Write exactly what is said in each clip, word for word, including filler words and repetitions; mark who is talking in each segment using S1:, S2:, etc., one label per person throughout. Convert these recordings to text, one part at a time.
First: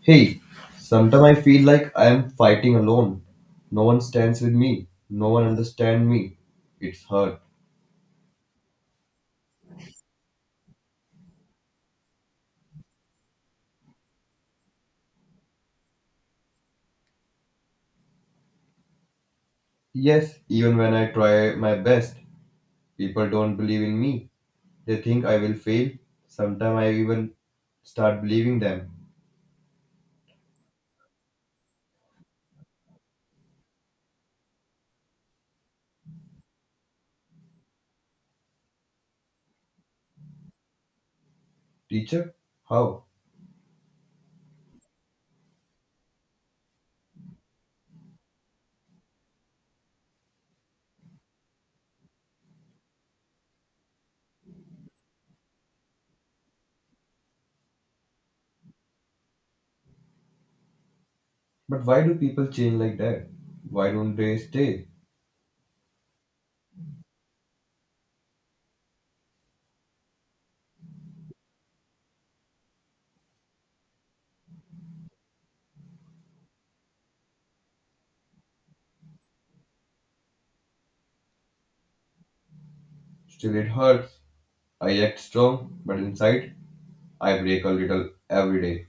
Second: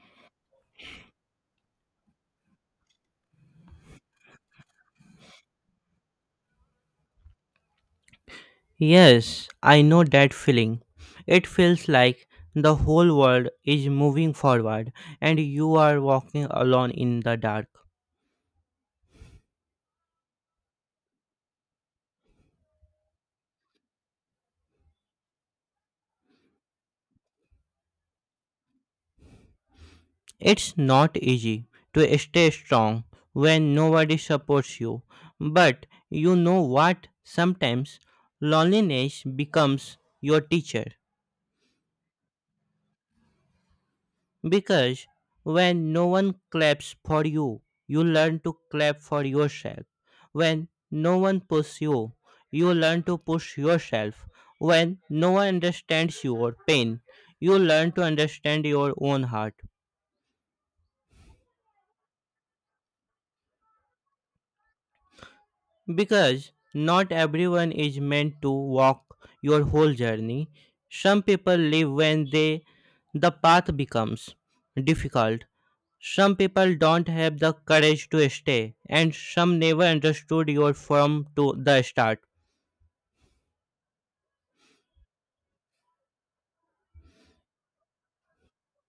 S1: Hey, sometimes I feel like I am fighting alone. No one stands with me. No one understands me. It's hard.
S2: Yes, I know that feeling. It feels like the whole world is moving forward and you are walking alone in the dark.
S1: Yes, even when I try my best, people don't believe in me. They think I will fail. Sometimes I even start believing them.
S2: It's not easy to stay strong when nobody supports you, but you know what? Sometimes loneliness becomes your teacher.
S1: Teacher? How?
S2: Because when no one claps for you, you learn to clap for yourself. When no one pushes you, you learn to push yourself. When no one understands your pain, you learn to understand your own heart.
S1: But why do people change like that? Why don't they stay?
S2: Because not everyone is meant to walk your whole journey. Some people live when they the path becomes difficult. Some people don't have the courage to stay, and some never understood your from to the start.
S1: Still, it hurts. I act strong, but inside, I break a little every day.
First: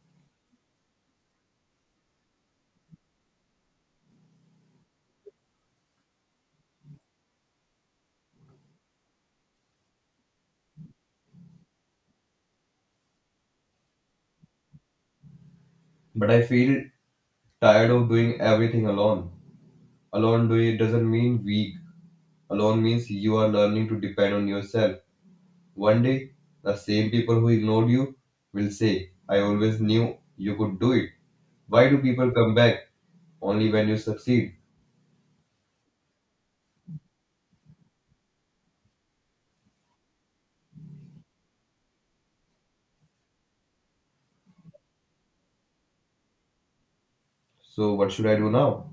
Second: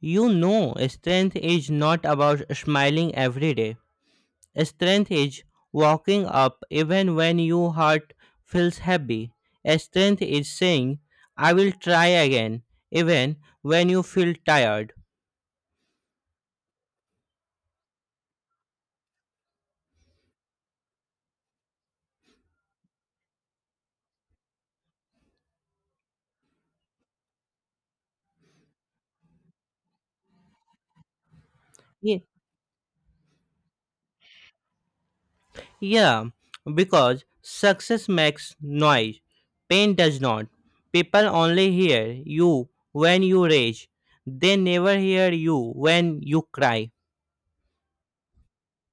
S2: You know, strength is not about smiling every day. Strength is walking up even when your heart feels heavy. Strength is saying, I will try again, even when you feel tired.
S1: But I feel tired of doing everything alone. Alone do doesn't mean weak. Alone means you are learning to depend on yourself. One day, the same people who ignored you will say, I always knew you could do it. Why do people come back only when you succeed?
S2: Yeah, because success makes noise. Pain does not. People only hear you when you rage. They never hear you when you cry.
S1: So, what should I do now?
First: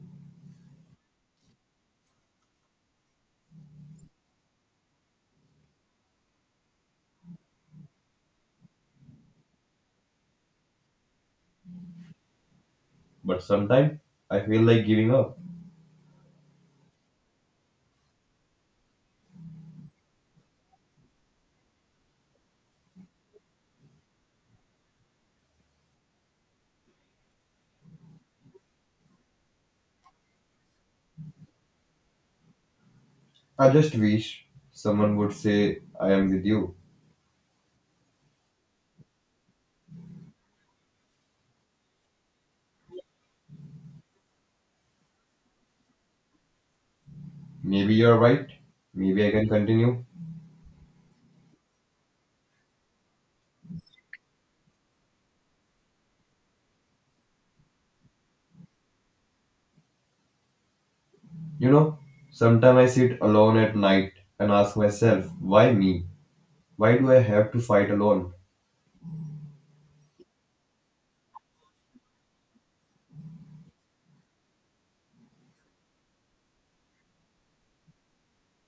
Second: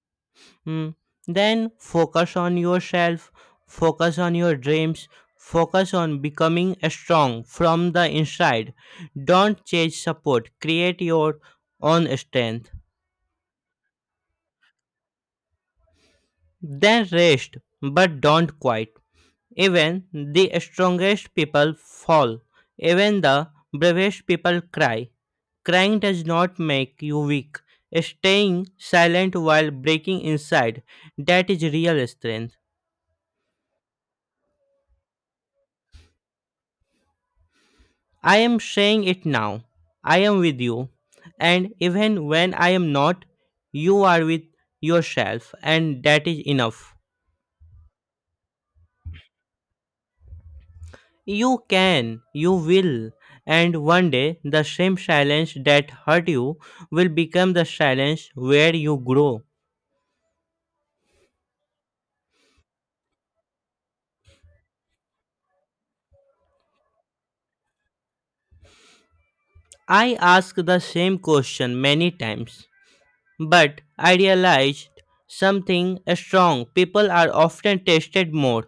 S2: Hmm. Then focus on yourself, focus on your dreams, focus on becoming strong from the inside. Don't chase support, create your own strength.
S1: But sometimes I feel like giving up.
S2: Then rest, but don't quit. Even the strongest people fall. Even the bravest people cry. Crying does not make you weak. Staying silent while breaking inside, that is real strength.
S1: I just wish someone would say, I am with you.
S2: I am saying it now. I am with you. And even when I am not, you are with yourself, and that is enough.
S1: Maybe you're right. Maybe I can continue.
S2: You can, you will, and one day the same silence that hurt you will become the silence where you grow.
S1: You know, sometimes I sit alone at night and ask myself, why me? Why do I have to fight alone?
S2: I ask the same question many times, but I realized something strong. People are often tested more.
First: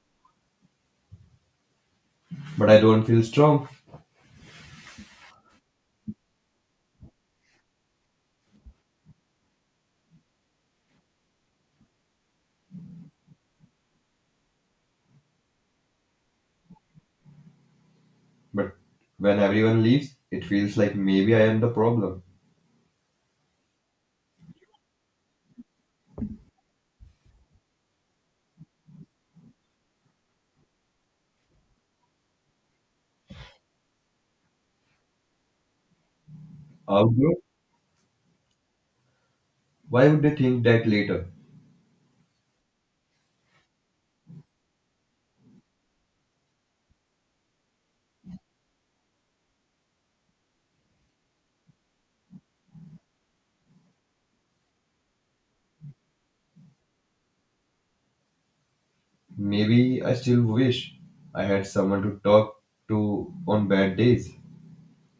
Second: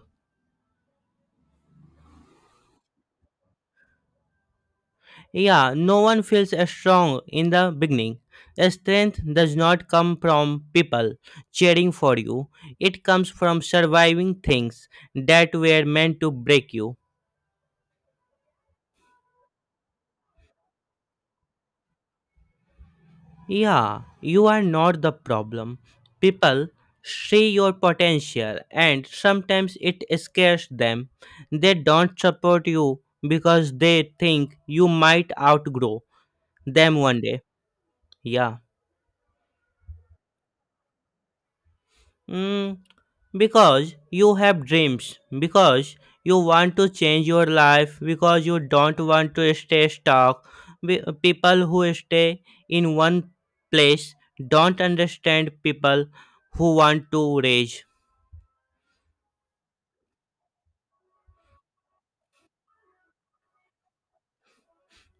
S1: But I don't feel strong.
S2: Yeah, no one feels strong in the beginning. Strength does not come from people cheering for you, it comes from surviving things that were meant to break you.
S1: But when everyone leaves, it feels like maybe I am the problem.
S2: Yeah, you are not the problem. People see your potential and sometimes it scares them. They don't support you because they think you might outgrow them one
S1: Although,
S2: day. Yeah.
S1: why would they think that later?
S2: Mm, because you have dreams, because you want to change your life, because you don't want to stay stuck. Be- People who stay in one place don't understand people who want to rage.
S1: Maybe I still wish I had someone to talk to on bad days.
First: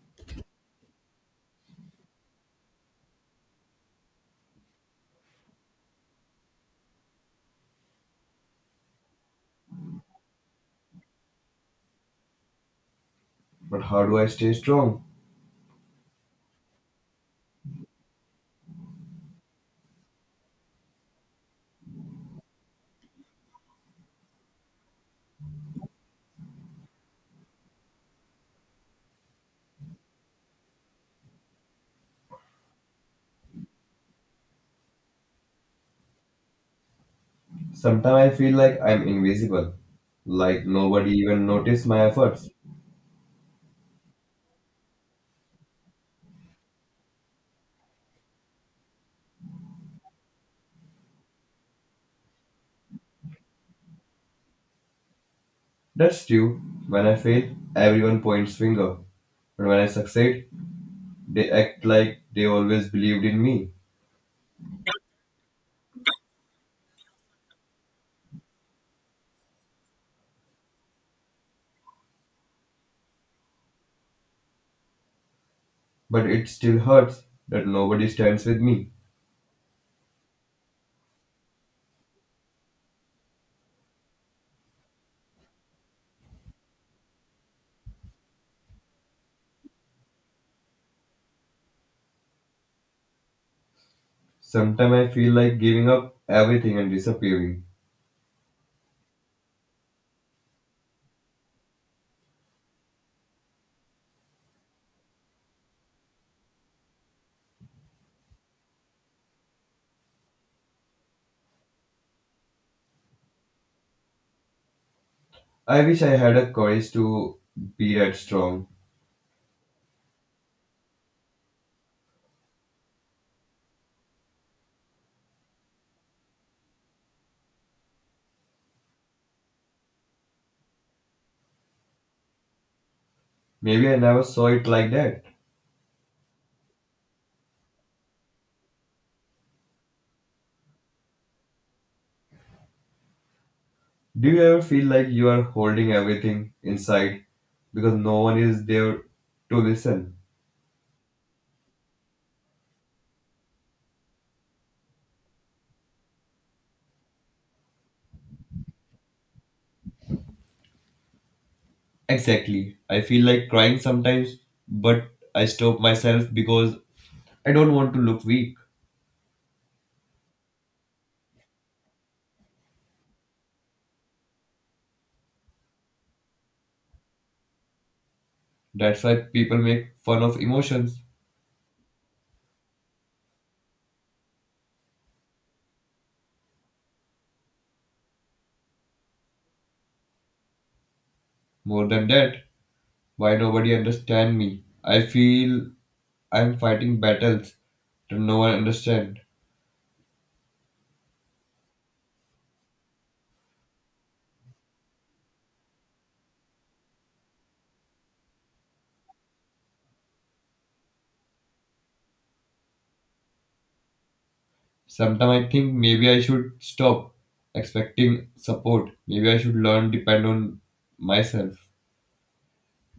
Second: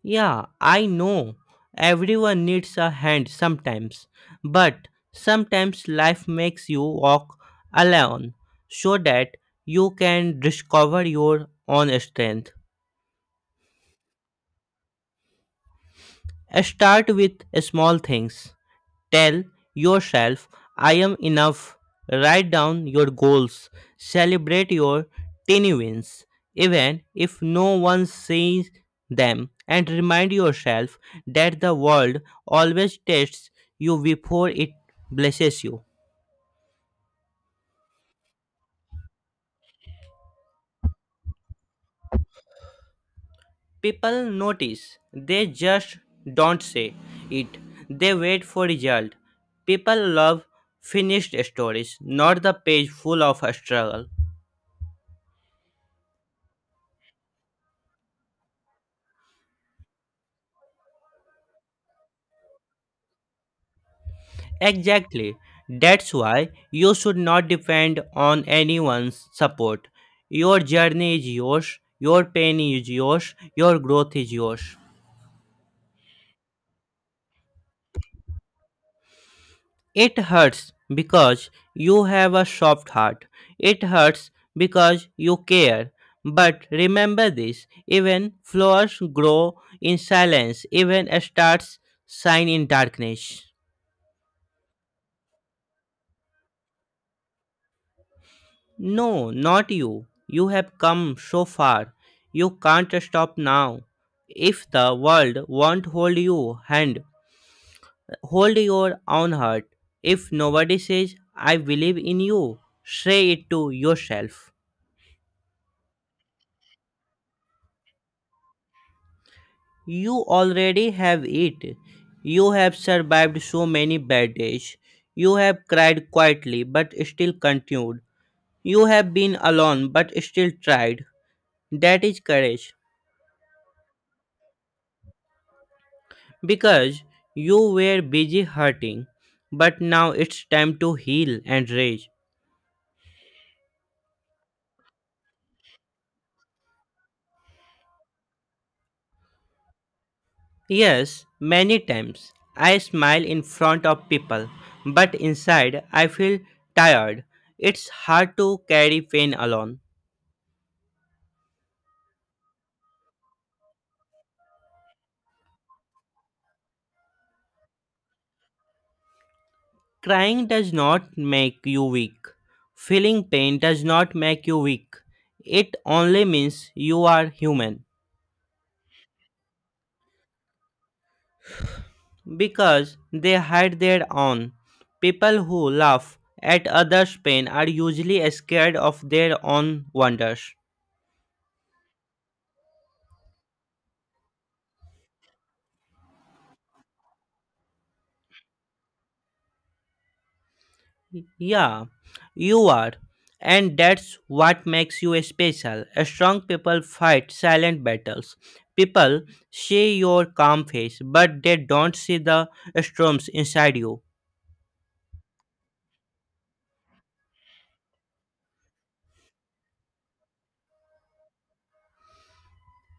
S2: Yeah, I know everyone needs a hand sometimes, but sometimes life makes you walk alone so that you can discover your own strength.
S1: But how do I stay strong?
S2: Start with small things. Tell yourself, I am enough. Write down your goals. Celebrate your tiny wins, even if no one sees them. And remind yourself that the world always tests you before it blesses you.
S1: Sometimes I feel like I'm invisible, like nobody even noticed my efforts.
S2: People notice, they just don't say it. They wait for result. People love finished stories, not the page full of a struggle.
S1: That's true. When I fail, everyone points finger. But when I succeed, they act like they always believed in me.
S2: Exactly. That's why you should not depend on anyone's support. Your journey is yours, your pain is yours, your growth is yours.
S1: But it still hurts that nobody stands with me.
S2: It hurts because you have a soft heart. It hurts because you care. But remember this, even flowers grow in silence, even stars shine in darkness.
S1: Sometimes I feel like giving up everything and disappearing.
S2: No, not you. You have come so far. You can't stop now. If the world won't hold you hand, hold your own heart. If nobody says, I believe in you, say it to yourself.
S1: I wish I had a courage to be that strong.
S2: You already have it. You have survived so many bad days. You have cried quietly but still continued. You have been alone but still tried. That is courage.
S1: Maybe I never saw it like that.
S2: Because you were busy hurting, but now it's time to heal and rage.
S1: Do you ever feel like you are holding everything inside because no one is there to listen?
S2: Yes, many times I smile in front of people, but inside I feel tired. It's hard to carry pain alone.
S1: Exactly. I feel like crying sometimes, but I stop myself because I don't want to look weak.
S2: Crying does not make you weak. Feeling pain does not make you weak. It only means you are human.
S1: That's why people make fun of emotions.
S2: Because they hide their own. People who laugh at others' pain are usually scared of their own wonders.
S1: More than that, why nobody understand me? I feel I am fighting battles that no one understand.
S2: Yeah, you are. And that's what makes you special. Strong people fight silent battles. People see your calm face, but they don't see the storms inside you.
S1: Sometimes I think maybe I should stop expecting support. Maybe I should learn depend on myself.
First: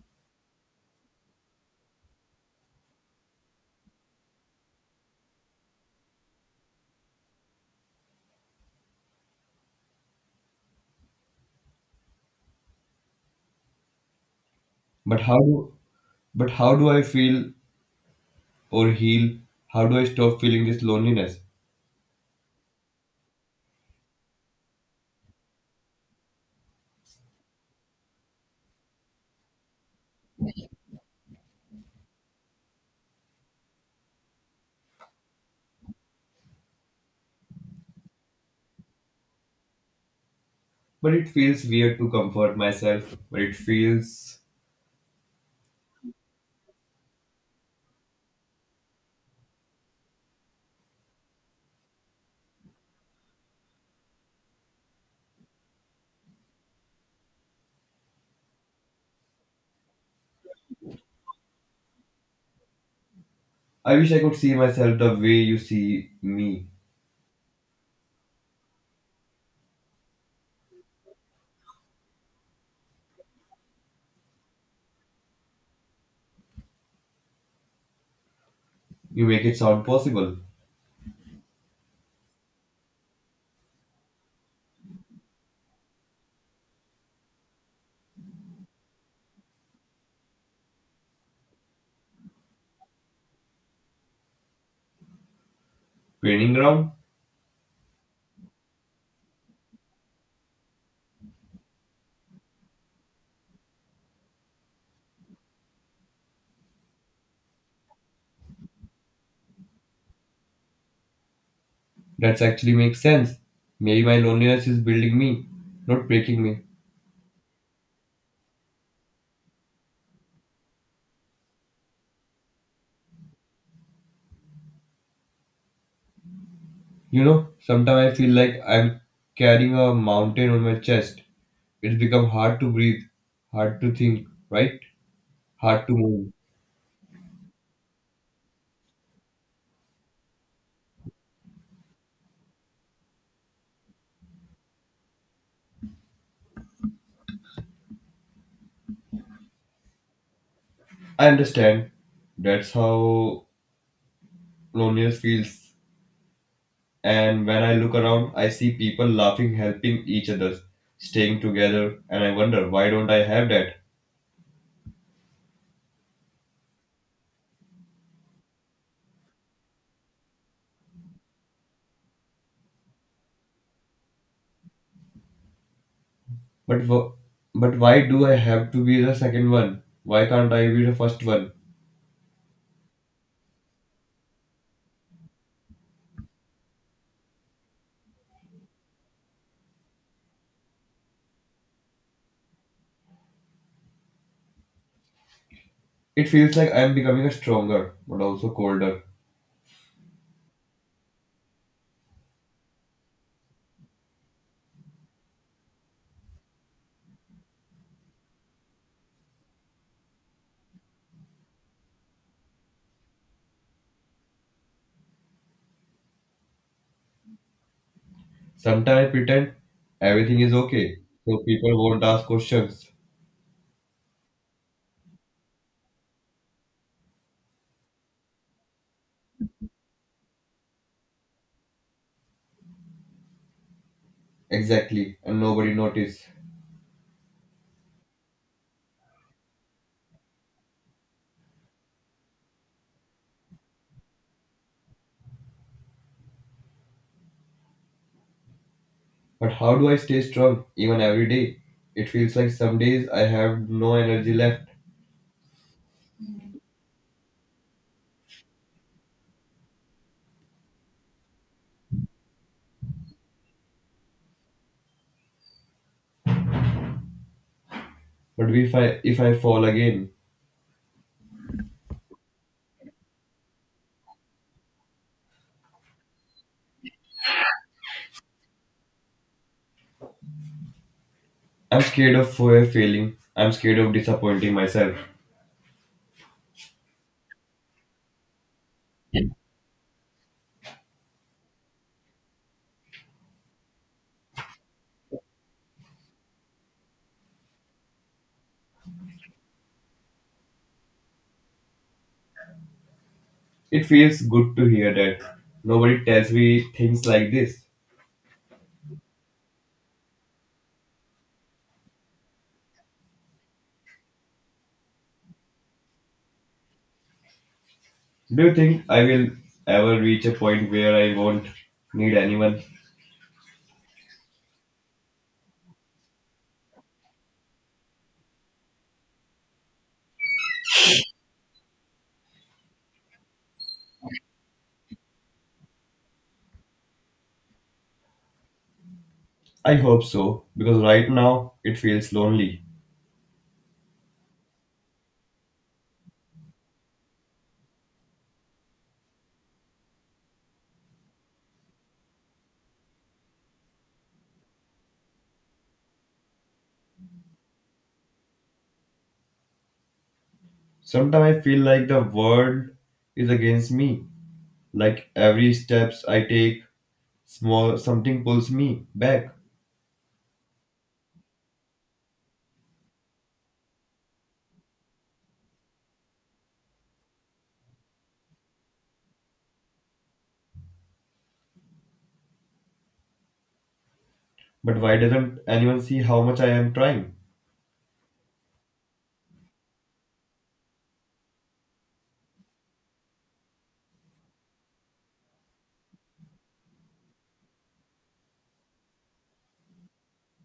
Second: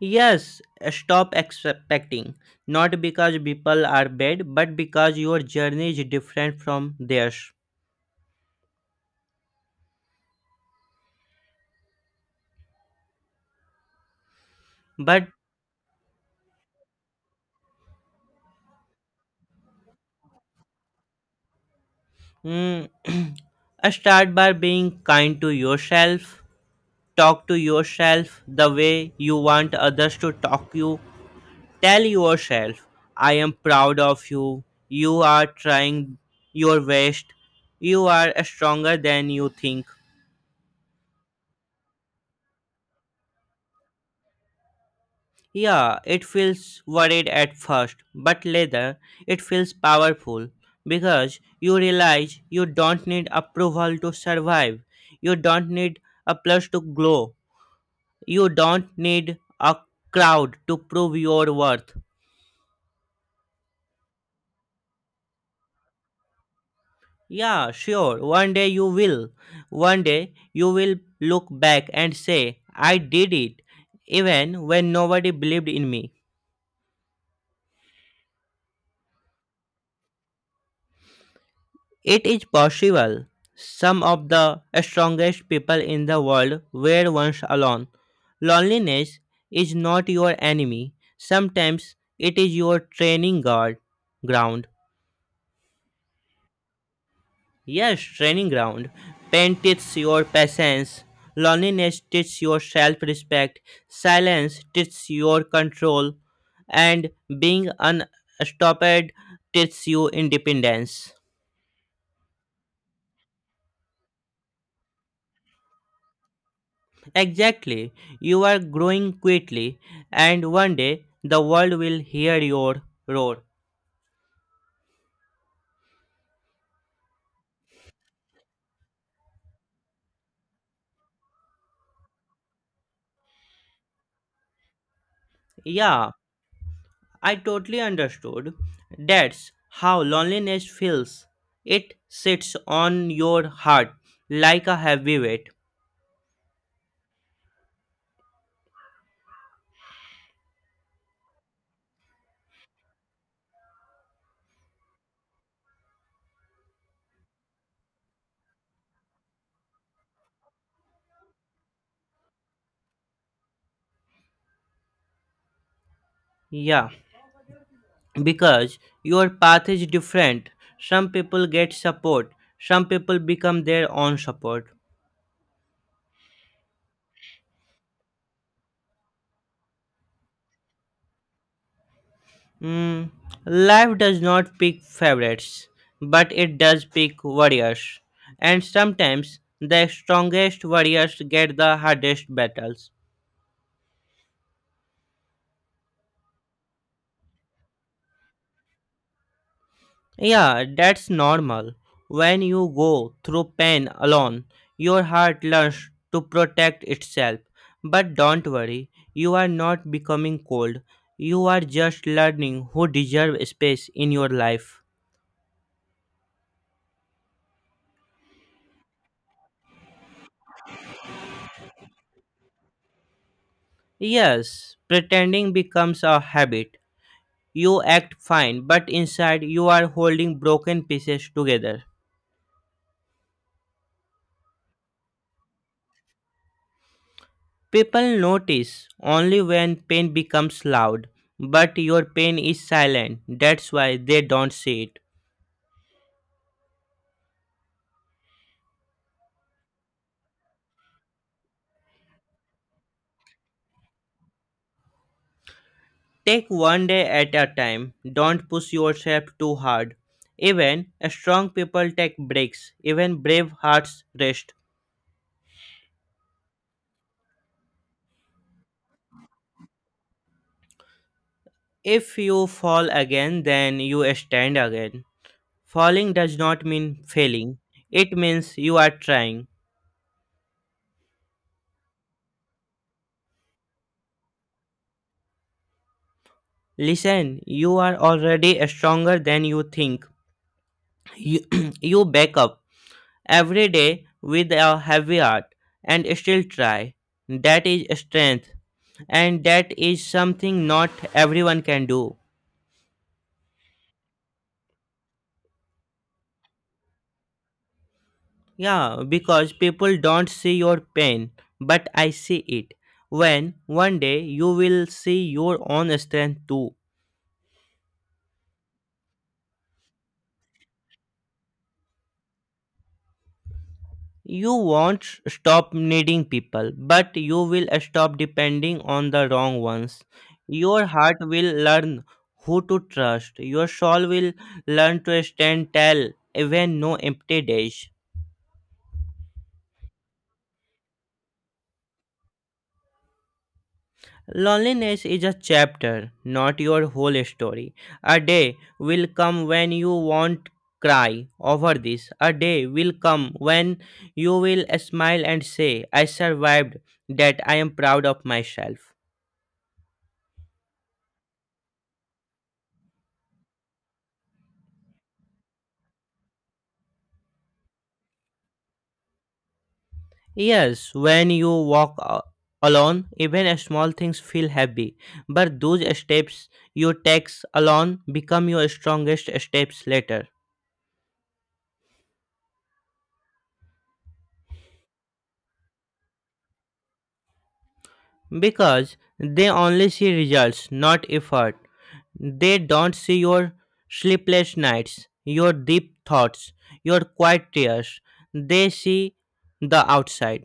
S2: Yes, stop expecting. Not because people are bad, but because your journey is different from theirs.
S1: But
S2: But
S1: how do but how do I feel or heal? How do I stop feeling this loneliness?
S2: mm, start by being kind to yourself. Talk to yourself the way you want others to talk you. Tell yourself, I am proud of you. You are trying your best. You are stronger than you think.
S1: But it feels weird to comfort myself. But it feels
S2: Yeah, it feels worried at first, but later it feels powerful because you realize you don't need approval to survive. You don't need a plus to glow. You don't need a crowd to prove your worth.
S1: I wish I could see myself the way you see me.
S2: Yeah, sure, one day you will. One day you will look back and say, I did it, even when nobody believed in me.
S1: You make it sound possible.
S2: It is possible. Some of the strongest people in the world were once alone. Loneliness is not your enemy. Sometimes it is your training guard ground.
S1: Training ground?
S2: Yes, training ground. Pain teaches your patience. Loneliness teaches your self-respect. Silence teaches your control. And being unstopped teaches you independence.
S1: That's actually makes sense. Maybe my loneliness is building me, not breaking me.
S2: Exactly. You are growing quickly, and one day the world will hear your roar.
S1: You know, sometimes I feel like I'm carrying a mountain on my chest. It's become hard to breathe, hard to think, right? Hard to
S2: Yeah,
S1: move.
S2: I totally understood. That's how loneliness feels. It sits on your heart like a heavy weight.
S1: I understand. That's how loneliness feels. And when I look around, I see people laughing, helping each other, staying together, and I wonder why don't I have that?
S2: Yeah, because your path is different. Some people get support, some people become their own support.
S1: But wh- but why do I have to be the second one? Why can't I be the first one?
S2: Mm, life does not pick favorites, but it does pick warriors. And sometimes the strongest warriors get the hardest battles.
S1: It feels like I'm becoming stronger, but also colder.
S2: Yeah, that's normal. When you go through pain alone, your heart learns to protect itself. But don't worry, you are not becoming cold. You are just learning who deserve space in your life.
S1: Sometimes I pretend everything is okay, so people won't ask questions
S2: Yes, pretending becomes a habit. You act fine, but inside you are holding broken pieces together.
S1: exactly and nobody notice.
S2: People notice only when pain becomes loud, but your pain is silent. That's why they don't see it.
S1: But how do I stay strong even every day? It feels like some days I have no energy left.
S2: Take one day at a time. Don't push yourself too hard. Even strong people take breaks. Even brave hearts rest.
S1: But if I if I fall again,
S2: If you fall again, then you stand again. Falling does not mean failing. It means you are trying.
S1: I'm scared of fa- failing. I'm scared of disappointing myself.
S2: Listen, you are already stronger than you think. You, you back up every day with a heavy heart and still try. That is strength, and that is something not everyone can do.
S1: It feels good to hear that nobody tells me things like this.
S2: Yeah, because people don't see your pain, but I see it. When one day you will see your own strength too.
S1: Do you think I will ever reach a point where I won't need anyone?
S2: You won't stop needing people, but you will stop depending on the wrong ones. Your heart will learn who to trust. Your soul will learn to stand tall even no empty days.
S1: I hope so, because right now it feels lonely.
S2: Loneliness is a chapter, not your whole story. A day will come when you won't cry over this. A day will come when you will smile and say, I survived that I am proud of myself.
S1: Sometimes I feel like the world is against me. Like every steps I take, small something pulls me back.
S2: Yes, when you walk a- alone, even a small things feel heavy. But those steps you take alone become your strongest steps later.
S1: But why doesn't anyone see how much I am trying?
S2: Because they only see results, not effort. They don't see your sleepless nights, your deep thoughts, your quiet tears. They see the outside.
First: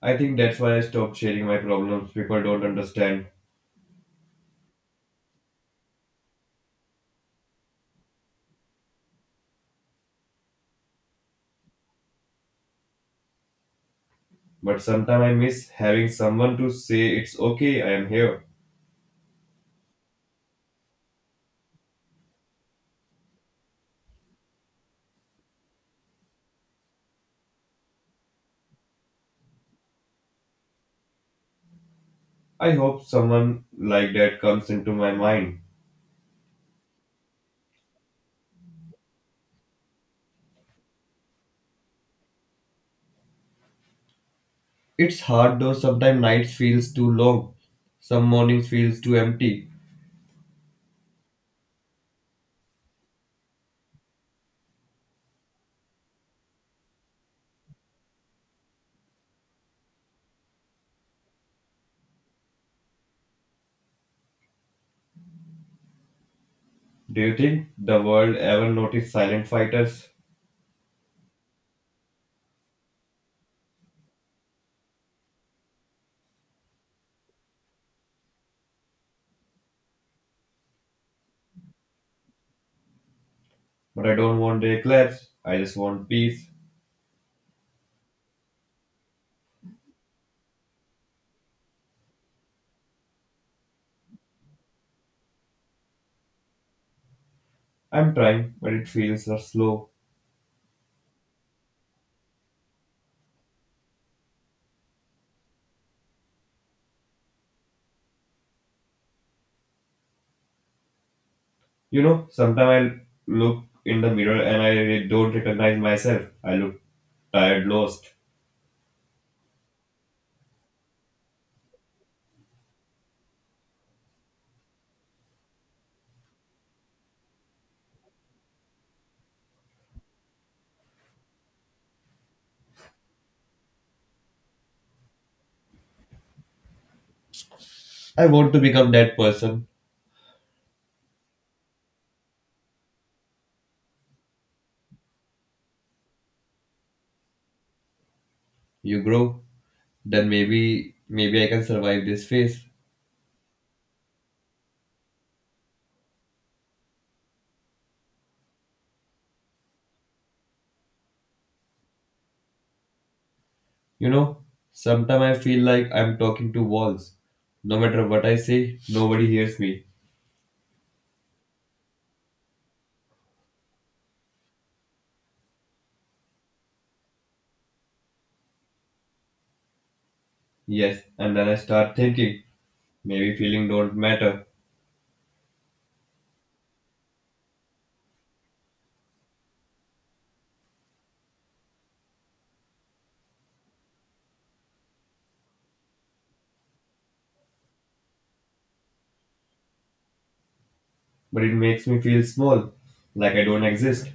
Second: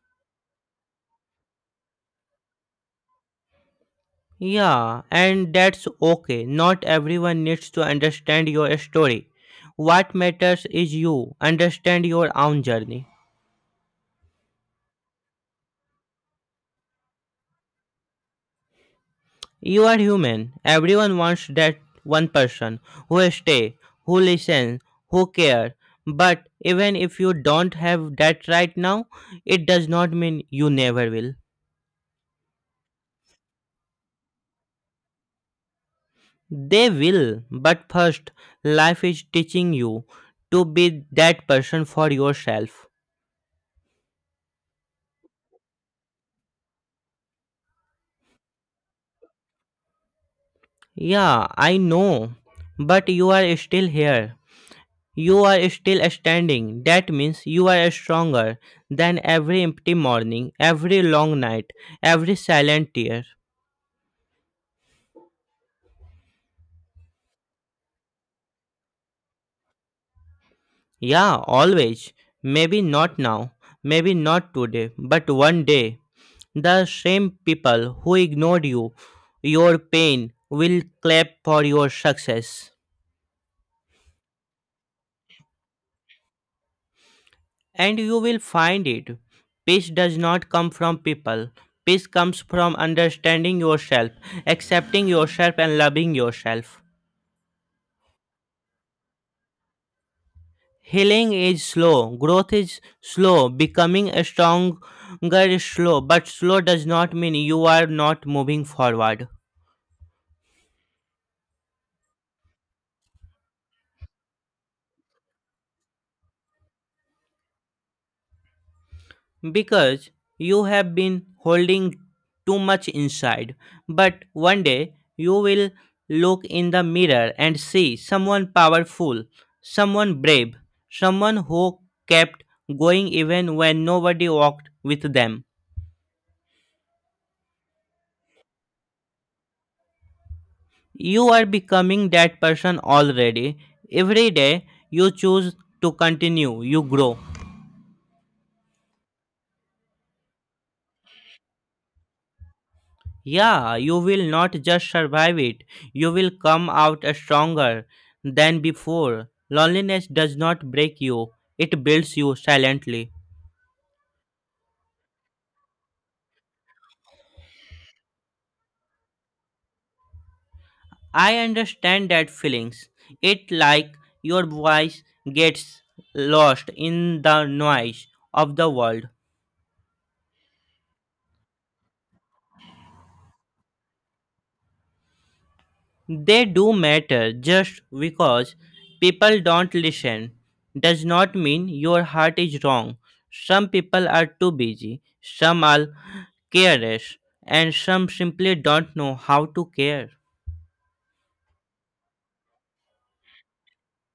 S1: I think that's why I stopped sharing my problems. People don't understand.
S2: Yeah, and that's okay. Not everyone needs to understand your story. What matters is you understand your own journey.
S1: But sometimes I miss having someone to say it's okay, I am here.
S2: You are human. Everyone wants that one person who stay, who listen, who care. But even if you don't have that right now, it does not mean you never will.
S1: I hope someone like that comes into my mind.
S2: They will, but first, life is teaching you to be that person for yourself.
S1: It's hard though sometimes nights feels too long. Some mornings feels too empty.
S2: Yeah, I know. But you are still here. You are still standing. That means you are stronger than every empty morning, every long night, every silent tear.
S1: Do you think the world ever noticed silent fighters?
S2: Yeah, always. Maybe not now. Maybe not today. But one day, the same people who ignored you, your pain, will clap for your success.
S1: But I don't want a collapse. I just want peace.
S2: And you will find it. Peace does not come from people. Peace comes from understanding yourself, accepting yourself, and loving yourself.
S1: I'm trying, but it feels so slow.
S2: Healing is slow, growth is slow, becoming a stronger is slow, but slow does not mean you are not moving forward.
S1: You know, sometimes I look in the mirror and I really don't recognize myself. I look tired, lost.
S2: Because you have been holding too much inside. But one day you will look in the mirror and see someone powerful, someone brave, someone who kept going even when nobody walked with them.
S1: I want to become that person.
S2: You are becoming that person already. Every day you choose to continue, you grow.
S1: You grow, then maybe maybe I can survive this phase.
S2: Yeah, you will not just survive it, you will come out stronger than before. Loneliness does not break you, it builds you silently.
S1: You know, sometimes I feel like I'm talking to walls. No matter what I say, nobody hears me.
S2: I understand that feelings. It like your voice gets lost in the noise of the world.
S1: Yes, and then I start thinking maybe feeling don't matter,
S2: They do matter, just because people don't listen does not mean your heart is wrong. Some people are too busy, some are careless, and some simply don't know how to care.
S1: but it makes me feel small, like I don't exist.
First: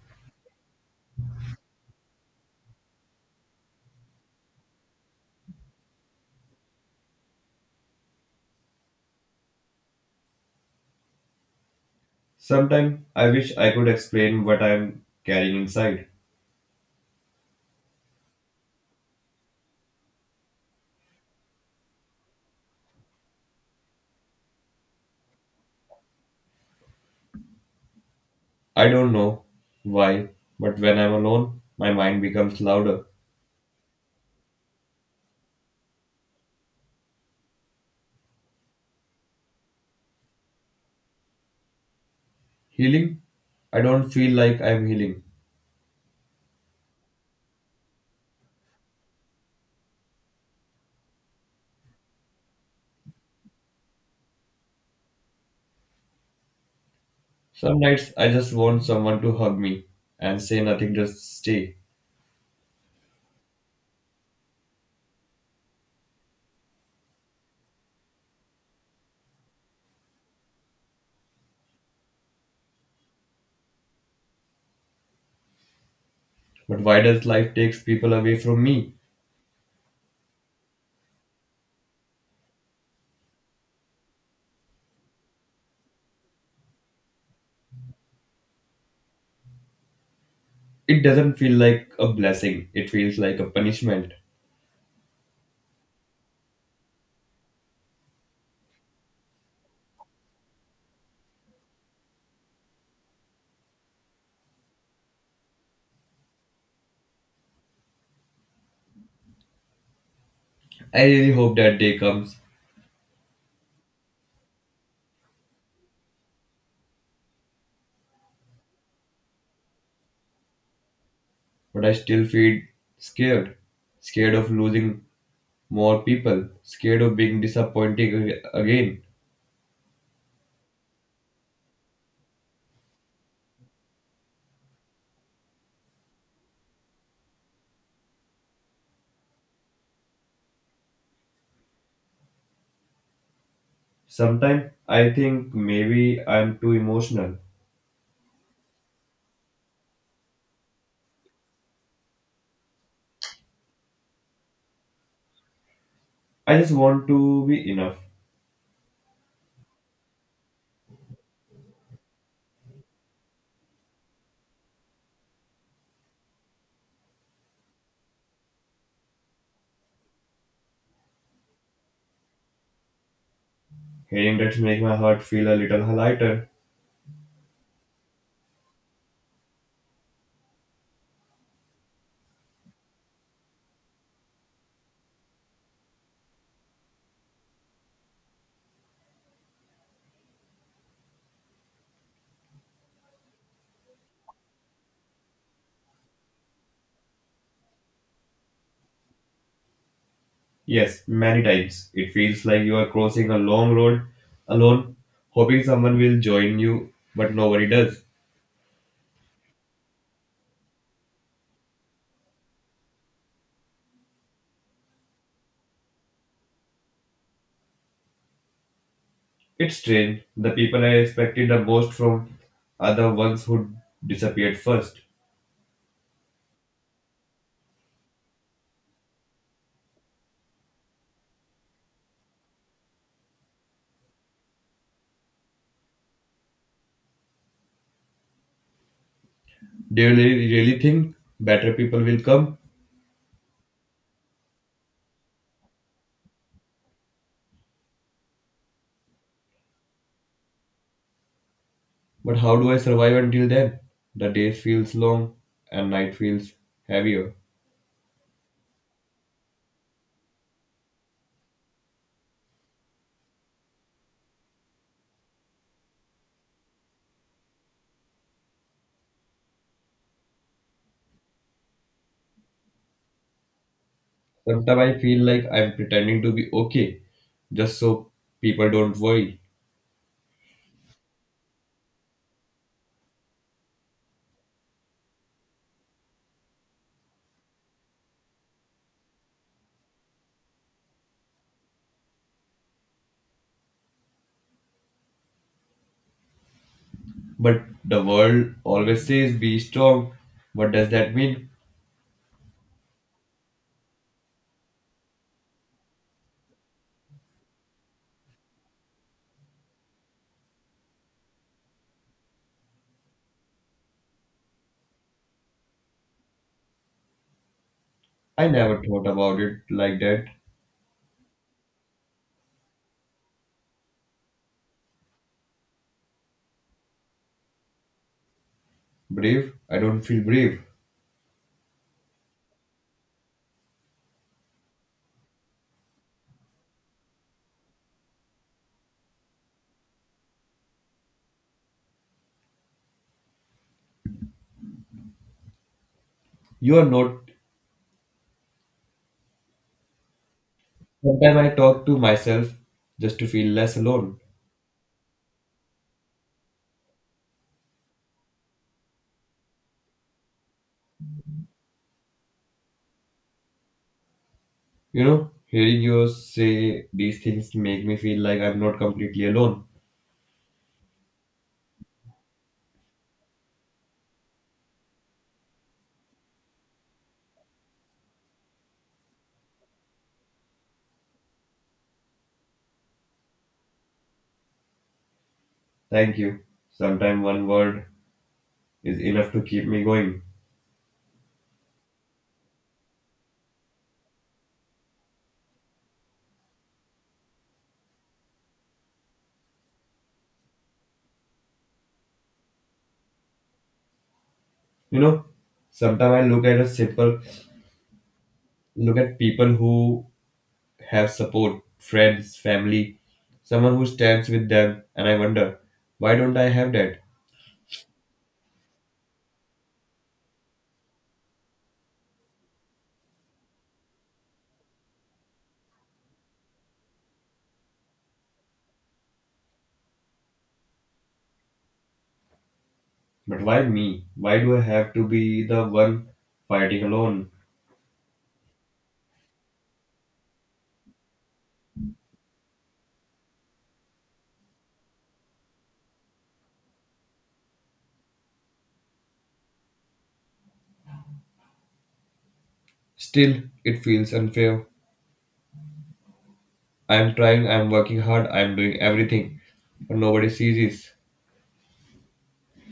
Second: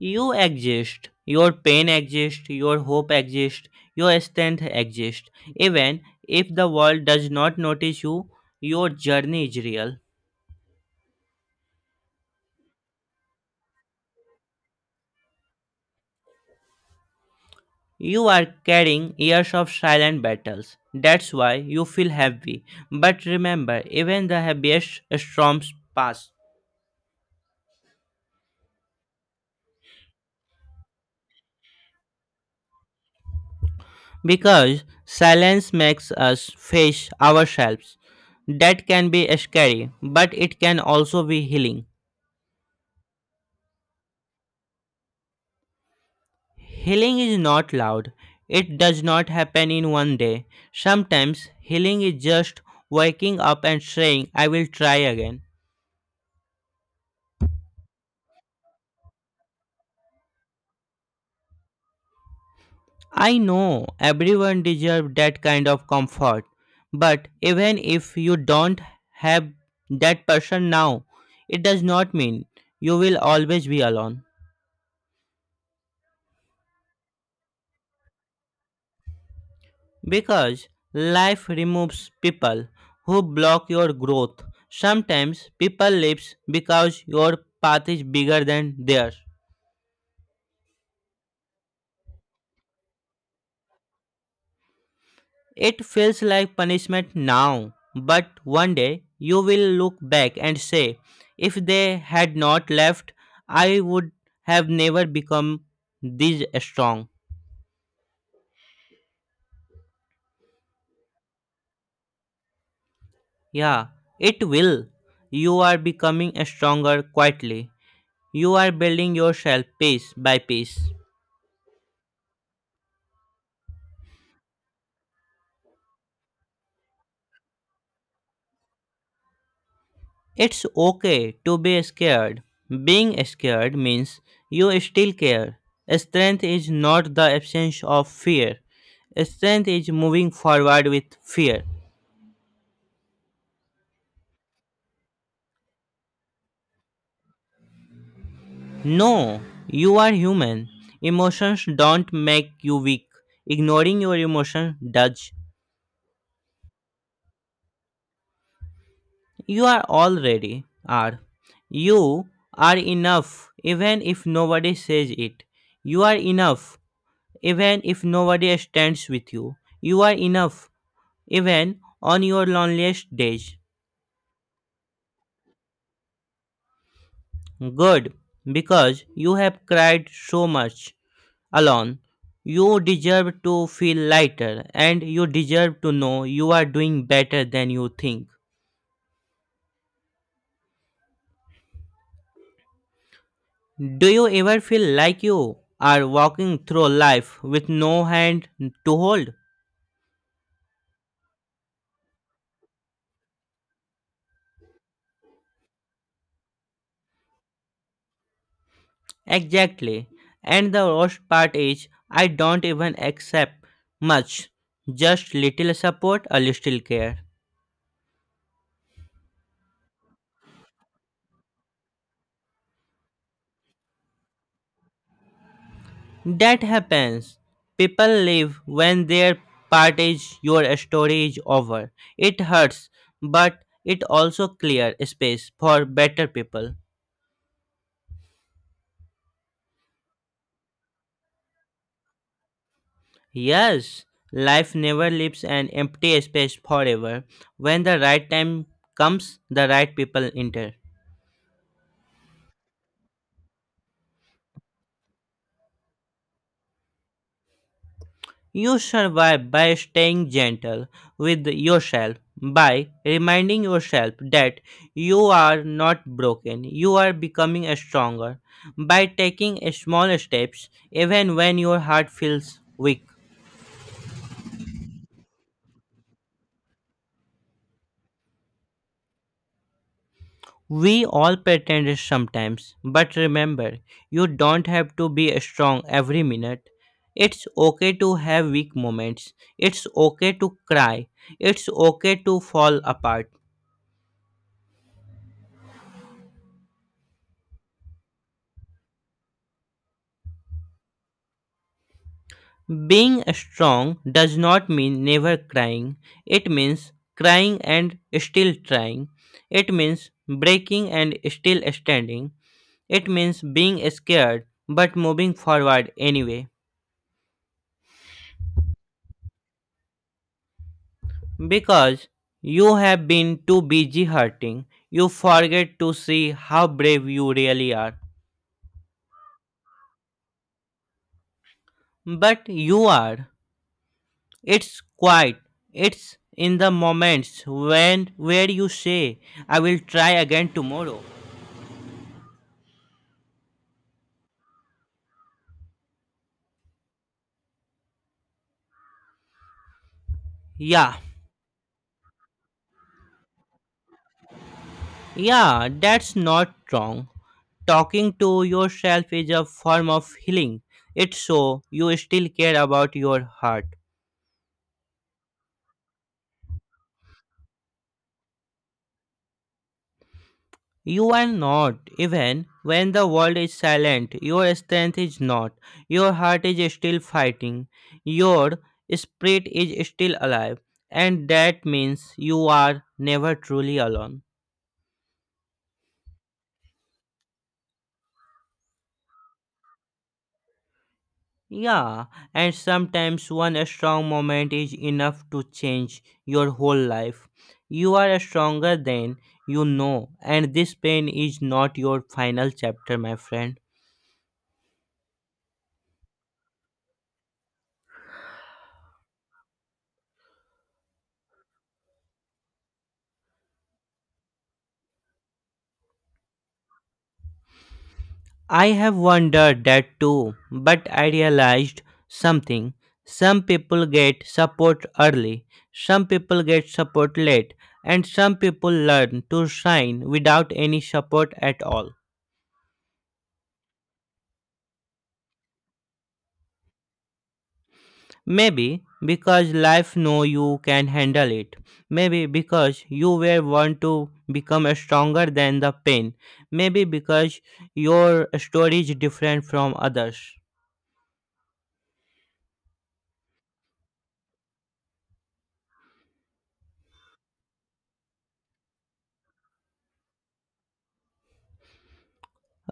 S2: You exist, your pain exists, your hope exists, your strength exists. Even if the world does not notice you, your journey is real.
S1: Sometime I wish I could explain what I'm carrying inside.
S2: You are carrying years of silent battles. That's why you feel heavy. But remember, even the heaviest storms pass.
S1: I don't know why, but when I'm alone, my mind becomes louder.
S2: Because silence makes us face ourselves. That can be scary, but it can also be healing.
S1: Healing? I don't feel like I'm healing.
S2: Healing is not loud, it does not happen in one day. Sometimes healing is just waking up and saying, I will try again.
S1: Some nights I just want someone to hug me and say nothing, just stay.
S2: I know everyone deserves that kind of comfort, but even if you don't have that person now, it does not mean you will always be alone.
S1: But why does life takes people away from me?
S2: Because life removes people who block your growth. Sometimes people leaves because your path is bigger than theirs.
S1: It doesn't feel like a blessing, it feels like a punishment.
S2: It feels like punishment now, but one day you will look back and say, if they had not left, I would have never become this strong.
S1: I really hope that day comes,
S2: Yeah, it will. You are becoming stronger quietly. You are building yourself piece by piece.
S1: but I still feel scared. Scared of losing more people scared of being disappointing ag- again.
S2: It's okay to be scared. Being scared means you still care. Strength is not the absence of fear. Strength is moving forward with fear.
S1: Sometimes I think maybe I'm too emotional.
S2: No, you are human. Emotions don't make you weak. Ignoring your emotions does.
S1: I just want to be enough.
S2: You are already are. You are enough even if nobody says it. You are enough even if nobody stands with you. You are enough even on your loneliest days.
S1: Hearing that makes my heart feel a little lighter.
S2: Good, because you have cried so much alone. You deserve to feel lighter and you deserve to know you are doing better than you think. Do you ever feel like you are walking through life with no hand to hold?
S1: Yes, many times it feels like you are crossing a long road alone, hoping someone will join you, but nobody does.
S2: Exactly. And the worst part is, I don't even accept much, just little support, a little care.
S1: It's strange. The people I expected the most from are the ones who disappeared first.
S2: That happens. People leave when their part is your story is over. It hurts, but it also clears space for better people.
S1: Do you really really think better people will come?
S2: Yes, life never leaves an empty space forever. When the right time comes, the right people enter.
S1: But how do I survive until then? The day feels long and night feels heavier.
S2: You survive by staying gentle with yourself, by reminding yourself that you are not broken, you are becoming stronger, by taking small steps even when your heart feels weak.
S1: Sometimes I feel like I'm pretending to be okay just so people don't worry.
S2: We all pretend sometimes, but remember, you don't have to be strong every minute. It's okay to have weak moments. It's okay to cry. It's okay to fall apart.
S1: But the world always says be strong. What does that mean?
S2: Being strong does not mean never crying. It means crying and still trying. It means breaking and still standing. It means being scared but moving forward anyway.
S1: I never thought about it like that.
S2: Because you have been too busy hurting, you forget to see how brave you really are.
S1: Brave? I don't feel brave.
S2: But you are. It's quiet. It's in the moments when where you say, I will try again tomorrow.
S1: You are not.
S2: Yeah,
S1: Sometimes I talk to myself just to feel less alone.
S2: yeah, that's not wrong. Talking to yourself is a form of healing. It's so you still care about your heart.
S1: You know, hearing you say these things make me feel like I'm not completely alone.
S2: You are not. Even when the world is silent, your strength is not. Your heart is still fighting. Your spirit is still alive. And that means you are never truly alone.
S1: Thank you. Sometimes one word is enough to keep me going.
S2: Yeah, and sometimes one strong moment is enough to change your whole life. You are stronger than you know, and this pain is not your final chapter, my friend.
S1: You know, sometimes I look at a simple, look at people who have support, friends, family, someone who stands with them, and I wonder, why don't I have that?
S2: I have wondered that too, but I realized something. Some people get support early, some people get support late, and some people learn to shine without any support at all.
S1: But why me? Why do I have to be the one fighting alone?
S2: Maybe because life know you can handle it. Maybe because you were want to become stronger than the pain. Maybe because your story is different from others.
S1: Still, it feels unfair. I am trying, I am working hard, I am doing everything, but nobody sees this.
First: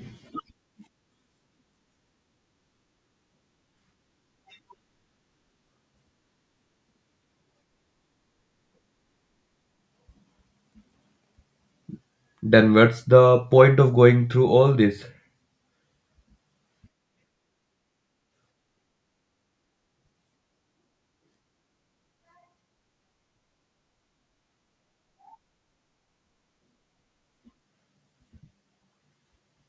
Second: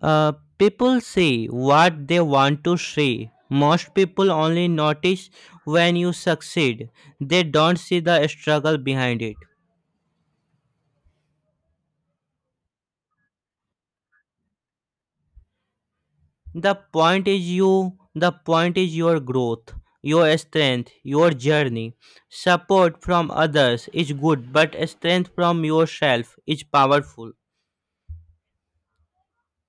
S2: Uh, people see what they want to see. Most people only notice when you succeed. They don't see the struggle behind it.
S1: Then what's the point of going through all this?
S2: The point is you the point is your growth, your strength, your journey. Support from others is good, but strength from yourself is powerful.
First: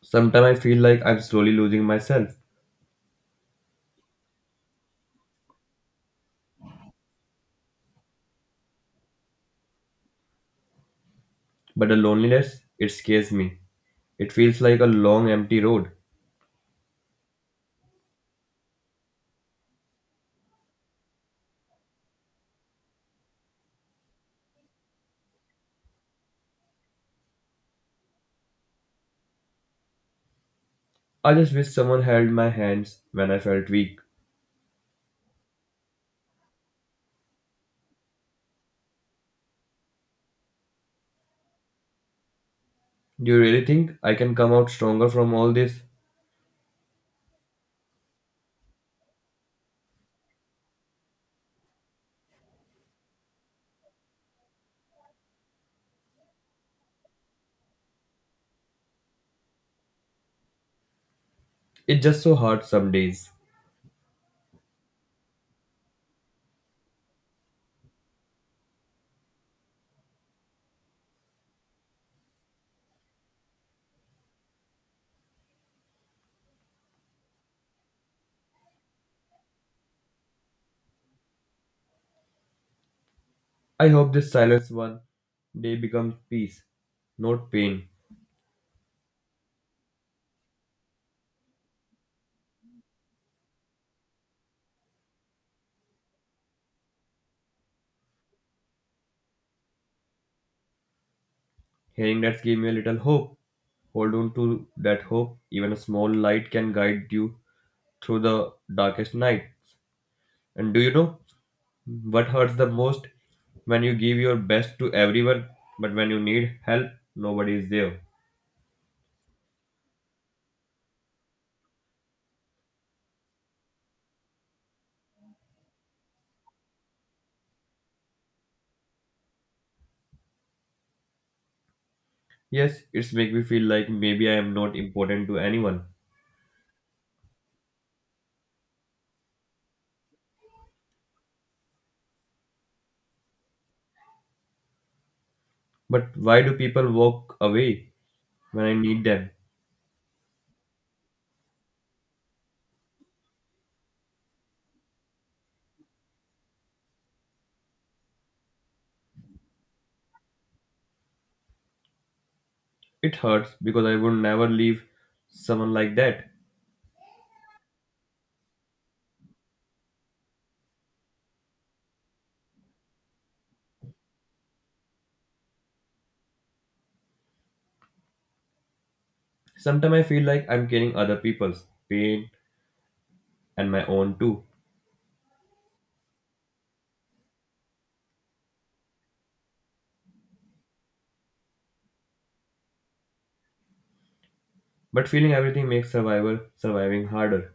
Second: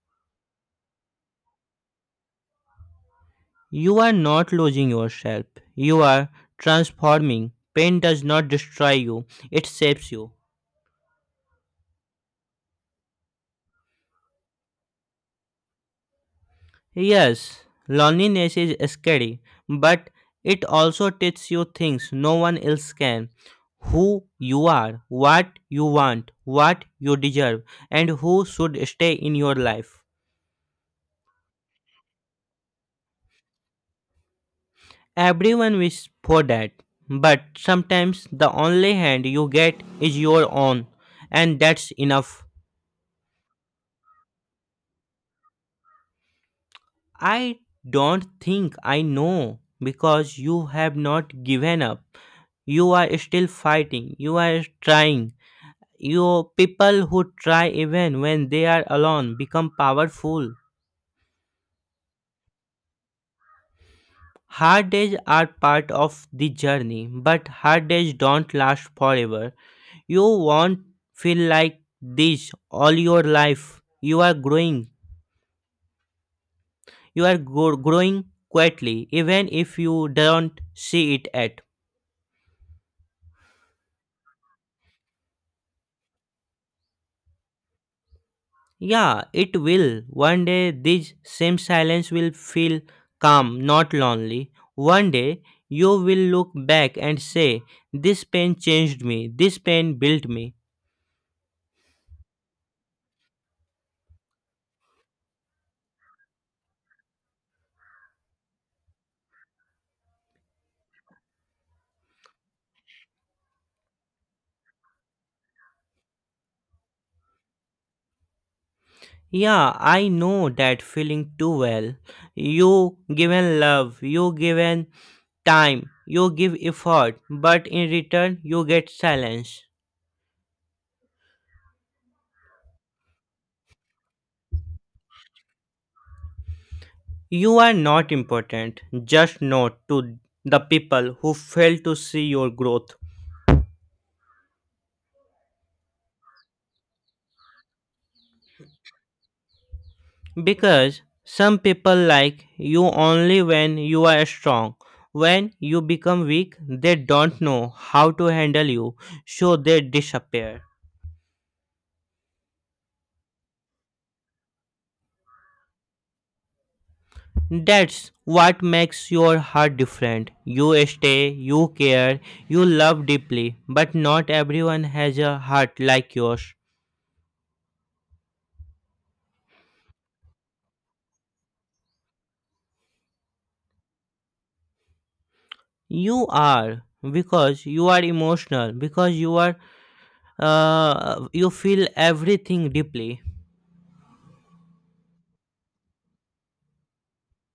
S1: Sometimes I feel like I'm slowly losing myself,
S2: You are not losing yourself, you are transforming. Pain does not destroy you, it shapes you.
S1: but the loneliness, it scares me. It feels like a long empty road.
S2: Yes, loneliness is scary, but it also teaches you things no one else can. Who you are, what you want, what you deserve, and who should stay in your life.
S1: I just wish someone held my hands when I felt weak.
S2: Everyone wishes for that, but sometimes the only hand you get is your own, and that's enough.
S1: Do you really think I can come out stronger from all this?
S2: I don't think, I know, because you have not given up. You are still fighting, you are trying. You people who try even when they are alone become powerful.
S1: It's just so hard some days.
S2: Hard days are part of the journey, but hard days don't last forever. You won't feel like this all your life. You are growing. You are gro- growing quietly, even if you don't see it at.
S1: I hope this silence one day becomes peace, not pain.
S2: Yeah, it will. One day, this same silence will feel calm, not lonely. One day, you will look back and say, this pain changed me, this pain built me.
S1: Hearing that gave me a little hope. Hold on to that hope. Even a small light can guide you through the darkest night. And do you know what hurts the most? When you give your best to everyone, but when you need help, nobody is there.
S2: Yeah, I know that feeling too well. You given love, you given time, you give effort, but in return, you get silence.
S1: Yes, it's make me feel like maybe I am not important to anyone.
S2: You are not important, just not to the people who fail to see your growth.
S1: But why do people walk away when I need them?
S2: Because some people like you only when you are strong. When you become weak, they don't know how to handle you, so they disappear.
S1: It hurts because I would never leave someone like that.
S2: That's what makes your heart different. You stay, you care, you love deeply, but not everyone has a heart like yours.
S1: Sometimes I feel like I'm carrying other people's pain and my own too.
S2: You are because you are emotional, because you are uh, you feel everything deeply.
S1: But feeling everything makes survivor surviving harder.